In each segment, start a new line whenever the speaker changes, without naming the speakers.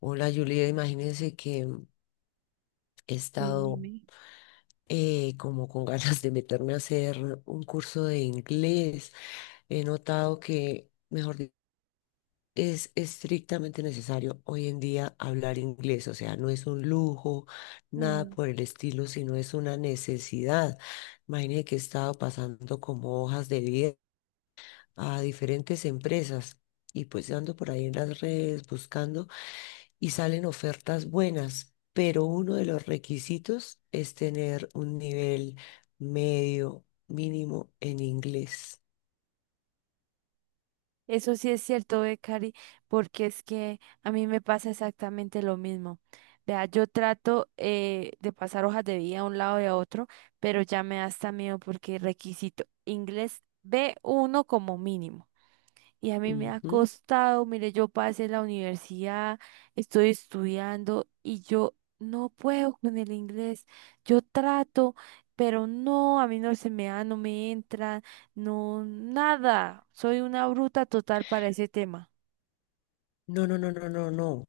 Hola Julia, imagínense que he
Sí,
estado
dime.
como con ganas de meterme a hacer un curso de inglés. He notado que, mejor dicho, es estrictamente necesario hoy en día hablar inglés, o sea, no es un lujo, nada
Mm.
por el estilo, sino es una necesidad. Imagínense que he estado pasando como hojas de vida a diferentes empresas y pues ando por ahí en las redes buscando. Y salen ofertas buenas, pero uno de los requisitos es tener un nivel medio mínimo en inglés.
Eso sí es cierto, ve, Cari, porque es que a mí me pasa exactamente lo mismo. Vea, yo trato de pasar hojas de vida a un lado y a otro, pero ya me da hasta miedo porque requisito inglés B1 como mínimo. Y a mí me ha
Ujú.
costado, mire, yo pasé la universidad, estoy estudiando y yo no puedo con el inglés. Yo trato, pero no, a mí no se me da, no me entra, no, nada. Soy una bruta total para ese tema.
No, no, no, no, no, no,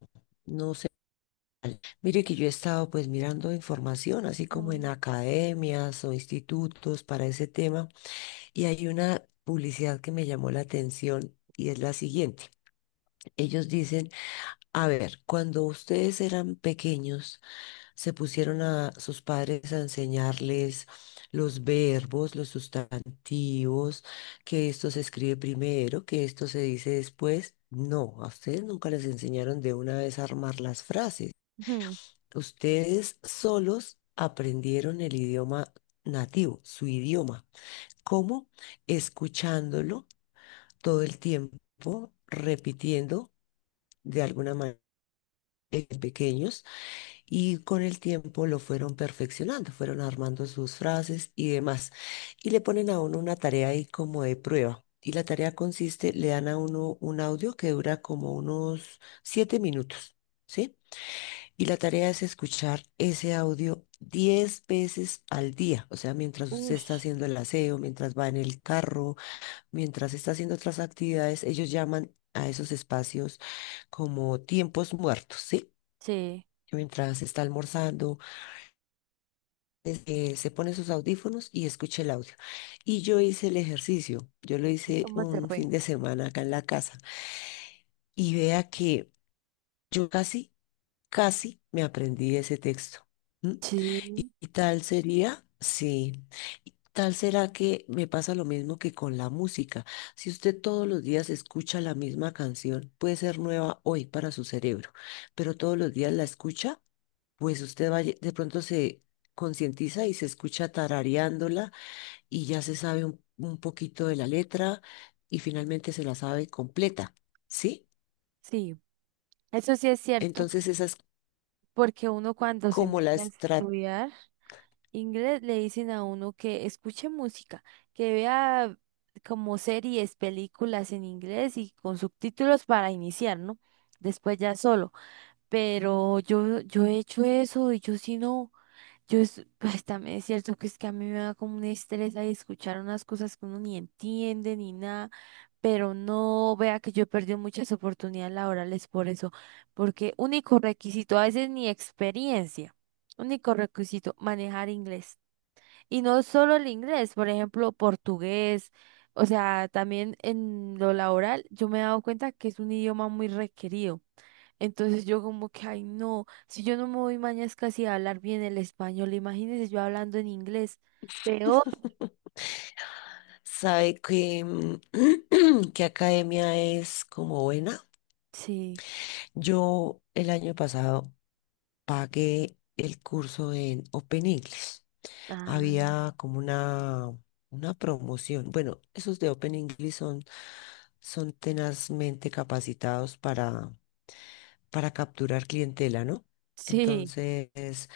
no sé. Mire que yo he estado pues mirando información, así como en
Mm.
academias o institutos para ese tema, y hay una publicidad que me llamó la atención y es la siguiente. Ellos dicen, a ver, cuando ustedes eran pequeños, se pusieron a sus padres a enseñarles los verbos, los sustantivos, que esto se escribe primero, que esto se dice después. No, a ustedes nunca les enseñaron de una vez a armar las frases.
Ujú.
Ustedes solos aprendieron el idioma nativo, su idioma. ¿Cómo? Escuchándolo todo el tiempo, repitiendo de alguna manera pequeños. Y con el tiempo lo fueron perfeccionando, fueron armando sus frases y demás. Y le ponen a uno una tarea ahí como de prueba. Y la tarea consiste, le dan a uno un audio que dura como unos 7 minutos, ¿sí? Y la tarea es escuchar ese audio 10 veces al día. O sea, mientras usted
Uy,
está haciendo el aseo, mientras va en el carro, mientras está haciendo otras actividades, ellos llaman a esos espacios como tiempos muertos, ¿sí?
sí,
Mientras está almorzando se pone sus audífonos y escucha el audio. Y yo hice el ejercicio, yo lo
¿y
hice
cómo te
un
fue?
fin de semana acá en la casa y vea que yo casi, casi me aprendí ese texto. ¿M? Y,
Sí,
y tal sería, sí, y tal será que me pasa lo mismo que con la música. Si usted todos los días escucha la misma canción, puede ser nueva hoy para su cerebro, pero todos los días la escucha, pues usted va, de pronto se concientiza y se escucha tarareándola y ya se sabe un poquito de la letra y finalmente se la sabe completa, ¿sí?
sí. Eso sí es cierto,
Entonces esa es
porque uno cuando se
como la
mete a
estrategia.
estudiar inglés le dicen a uno que escuche música, que vea como series, películas en inglés y con subtítulos para iniciar, ¿no? Después ya solo. Pero yo he hecho eso y yo sí no, yo es, pues también es cierto que es que a mí me da como un estrés ahí escuchar unas cosas que uno ni entiende ni nada. Pero no vea que yo he perdido muchas oportunidades laborales por eso, porque único requisito, a veces ni experiencia, único requisito, manejar inglés. Y no solo el inglés, por ejemplo, portugués, o sea, también en lo laboral, yo me he dado cuenta que es un idioma muy requerido. Entonces yo como que, ay, no, si yo no me voy mañana es casi a hablar bien el español, imagínense yo hablando en inglés. Peor.
Sabe que, que academia es como buena.
Sí.
Yo el año pasado pagué el curso en Open English.
Ah,
Había como una promoción. Bueno, esos de Open English son tenazmente capacitados para capturar clientela, ¿no?
sí,
Entonces,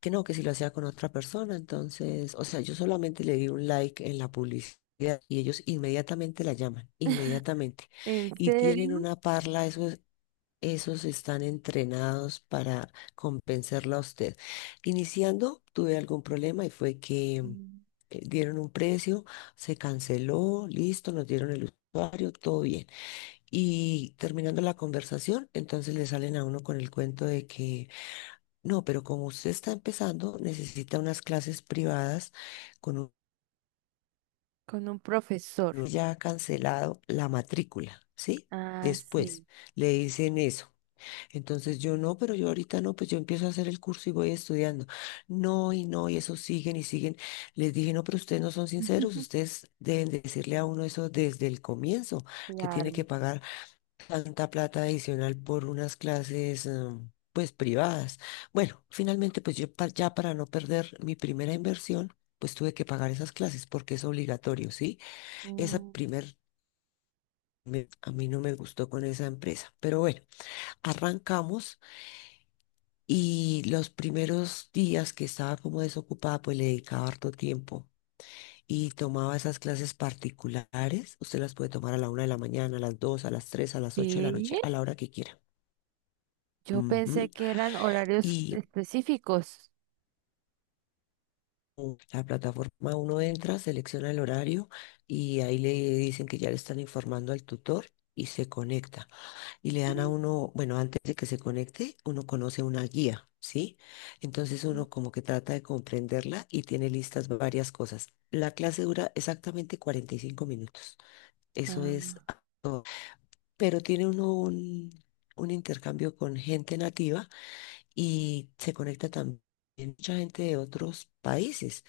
que no, que si lo hacía con otra persona, entonces, o sea, yo solamente le di un like en la publicidad y ellos inmediatamente la llaman, inmediatamente.
¿en
Y
serio?
tienen una parla, esos, esos están entrenados para compensarla a usted. Iniciando, tuve algún problema y fue que
Mm.
dieron un precio, se canceló, listo, nos dieron el usuario, todo bien. Y terminando la conversación, entonces le salen a uno con el cuento de que, no, pero como usted está empezando, necesita unas clases privadas con un
Con un profesor.
uno ya cancelado la matrícula, ¿sí?
Ah,
Después
sí.
le dicen eso. Entonces yo no, pero yo ahorita no, pues yo empiezo a hacer el curso y voy estudiando. No, y no, y eso siguen y siguen. Les dije, no, pero ustedes no son sinceros, ustedes deben decirle a uno eso desde el comienzo, que tiene que
Claro.
pagar tanta plata adicional por unas clases, pues privadas. Bueno, finalmente, pues yo ya para no perder mi primera inversión, pues tuve que pagar esas clases porque es obligatorio, ¿sí? Esa
Mm.
primer a mí no me gustó con esa empresa, pero bueno, arrancamos y los primeros días que estaba como desocupada, pues le dedicaba harto tiempo. Y tomaba esas clases particulares. Usted las puede tomar a la 1 de la mañana, a las 2, a las 3, a las 8 de la
Sí,
noche, a la hora que quiera.
yo
Ujú.
pensé que eran horarios
Y
específicos.
la plataforma uno entra, selecciona el horario y ahí le dicen que ya le están informando al tutor y se conecta. Y le dan a uno, bueno, antes de que se conecte, uno conoce una guía, ¿sí? Entonces uno como que trata de comprenderla y tiene listas varias cosas. La clase dura exactamente 45 minutos. Eso es,
Ah.
pero tiene uno un intercambio con gente nativa y se conecta también mucha gente de otros países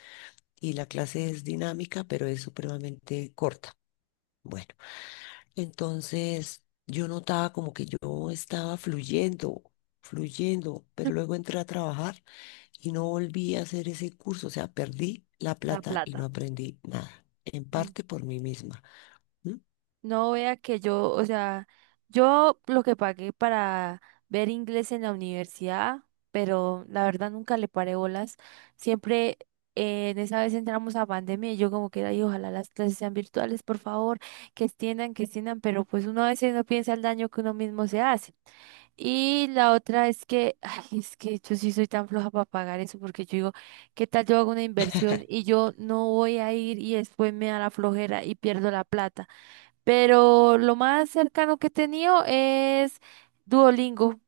y la clase es dinámica, pero es supremamente corta. Bueno, entonces yo notaba como que yo estaba fluyendo, fluyendo, pero luego entré a trabajar y no volví a hacer ese curso, o sea, perdí la
La
plata y no
plata.
aprendí nada, en
Mm.
parte por mí misma. ¿M?
No vea que yo, o sea, yo lo que pagué para ver inglés en la universidad, pero la verdad nunca le paré bolas. Siempre en esa vez entramos a pandemia y yo como que ay, ojalá las clases sean virtuales, por favor, que extiendan, pero pues uno a veces no piensa el daño que uno mismo se hace. Y la otra es que, ay, es que yo sí soy tan floja para pagar eso, porque yo digo, ¿qué tal yo hago una inversión y yo no voy a ir y después me da la flojera y pierdo la plata? Pero lo más cercano que he tenido es Duolingo.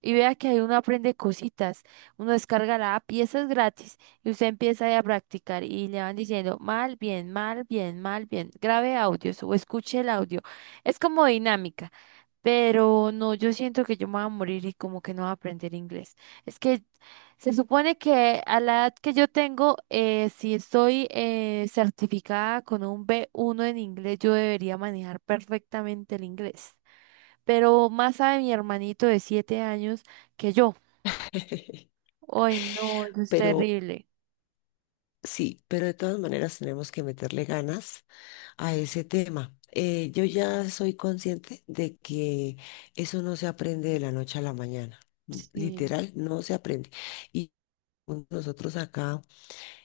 Y vea que ahí uno aprende cositas, uno descarga la app y esa es gratis y usted empieza ahí a practicar y le van diciendo mal, bien, mal, bien, mal, bien, grabe audios o escuche el audio. Es como dinámica, pero no, yo siento que yo me voy a morir y como que no voy a aprender inglés. Es que se supone que a la edad que yo tengo, si estoy certificada con un B1 en inglés, yo debería manejar perfectamente el inglés, pero más sabe mi hermanito de 7 años que yo. Ay, no, eso es
Pero
terrible.
sí, pero de todas maneras tenemos que meterle ganas a ese tema. Yo ya soy consciente de que eso no se aprende de la noche a la mañana.
Sí,
Literal, no se aprende. Y nosotros acá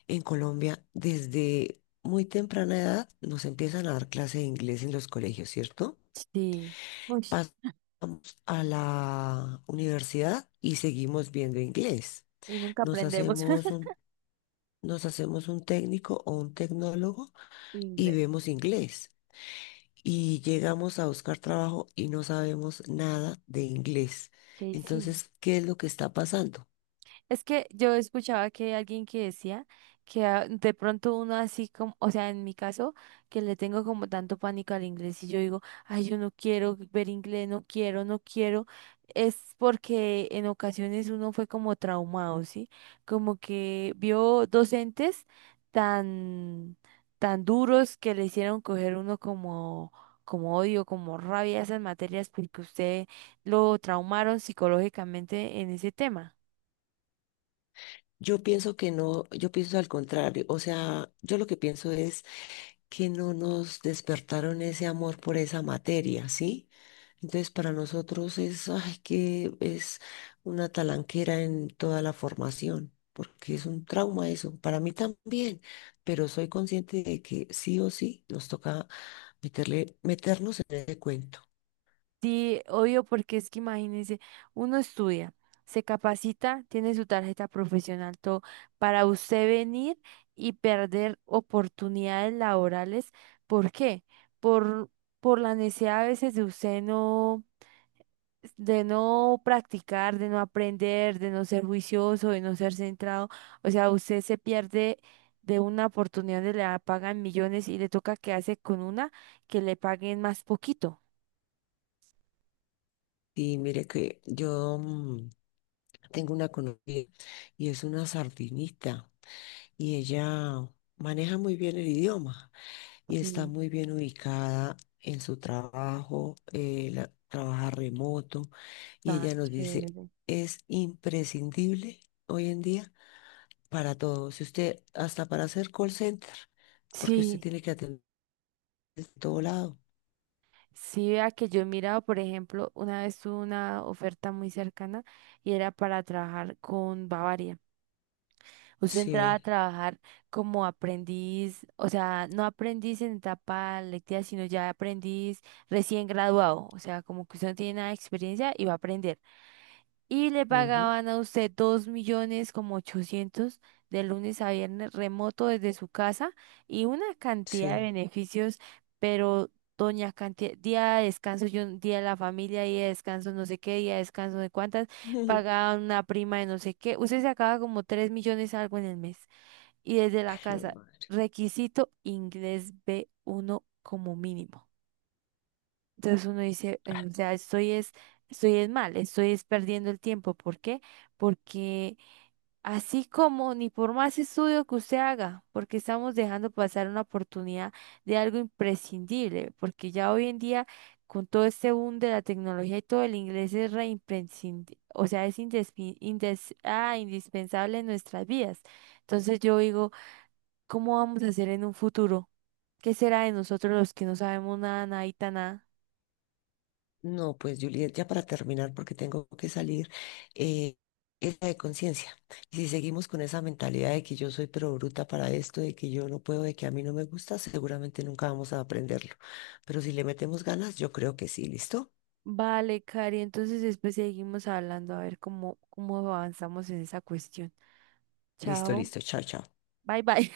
en Colombia, desde muy temprana edad, nos empiezan a dar clase de inglés en los colegios, ¿cierto?
sí. Uy,
Pasamos a la universidad y seguimos viendo inglés.
y nunca
Nos
aprendemos
hacemos un, nos hacemos un técnico o un tecnólogo y
inglés.
vemos inglés. Y llegamos a buscar trabajo y no sabemos nada de inglés.
¿Qué hicimos?
Entonces, ¿qué es lo que está pasando?
Es que yo escuchaba que hay alguien que decía que ah, de pronto uno así como, o sea, en mi caso, que le tengo como tanto pánico al inglés y yo digo, ay, yo no quiero ver inglés, no quiero, no quiero, es porque en ocasiones uno fue como traumado, ¿sí? Como que vio docentes tan, tan duros que le hicieron coger uno como... como odio, como rabia a esas materias porque usted lo traumaron psicológicamente en ese tema.
Yo pienso que no, yo pienso al contrario, o sea, yo lo que pienso es que no nos despertaron ese amor por esa materia, ¿sí? Entonces, para nosotros es, ay, que es una talanquera en toda la formación, porque es un trauma eso, para mí también, pero soy consciente de que sí o sí nos toca meterle, meternos en ese cuento.
Sí, obvio, porque es que imagínense, uno estudia, se capacita, tiene su tarjeta profesional, todo, para usted venir y perder oportunidades laborales. ¿Por qué? Por, por la necesidad a veces de usted no, de no practicar, de no aprender, de no ser juicioso, de no ser centrado. O sea, usted se pierde de una oportunidad donde le pagan millones y le toca quedarse con una que le paguen más poquito.
Y mire que yo tengo una conocida y es una sardinista y ella maneja muy bien el idioma y está
Sí,
muy bien ubicada en su trabajo, trabaja remoto y
tan
ella nos dice,
chévere.
es imprescindible hoy en día para todo, si usted hasta para hacer call center, porque usted
Sí,
tiene que atender de todo lado.
sí, vea que yo he mirado, por ejemplo, una vez tuve una oferta muy cercana y era para trabajar con Bavaria. Usted entraba a
Sí,
trabajar como aprendiz, o sea, no aprendiz en etapa lectiva, sino ya aprendiz recién graduado, o sea, como que usted no tiene nada de experiencia y va a aprender. Y le
ujú,
pagaban a usted 2 millones como ochocientos de lunes a viernes remoto desde su casa y una cantidad de
sí.
beneficios, pero doña cantidad, día de descanso, yo, día de la familia, día de descanso, no sé qué, día de descanso de cuántas, pagaban una prima de no sé qué, usted sacaba como 3 millones algo en el mes y desde la
Qué
casa,
mal.
requisito inglés b uno como mínimo. Entonces uno dice, o sea, estoy es mal, estoy es perdiendo el tiempo. ¿Por qué? Porque así como ni por más estudio que usted haga, porque estamos dejando pasar una oportunidad de algo imprescindible, porque ya hoy en día con todo este boom de la tecnología y todo el inglés es o sea, es indispensable en nuestras vidas. Entonces yo digo, ¿cómo vamos a hacer en un futuro? ¿Qué será de nosotros los que no sabemos nada, nada y tan nada?
No, pues Juliet, ya para terminar, porque tengo que salir, eh, es la de conciencia. Y si seguimos con esa mentalidad de que yo soy pero bruta para esto, de que yo no puedo, de que a mí no me gusta, seguramente nunca vamos a aprenderlo. Pero si le metemos ganas, yo creo que sí, ¿listo?
Vale, Cari, entonces después seguimos hablando a ver cómo avanzamos en esa cuestión.
Listo,
Chao,
listo, chao, chao.
bye bye.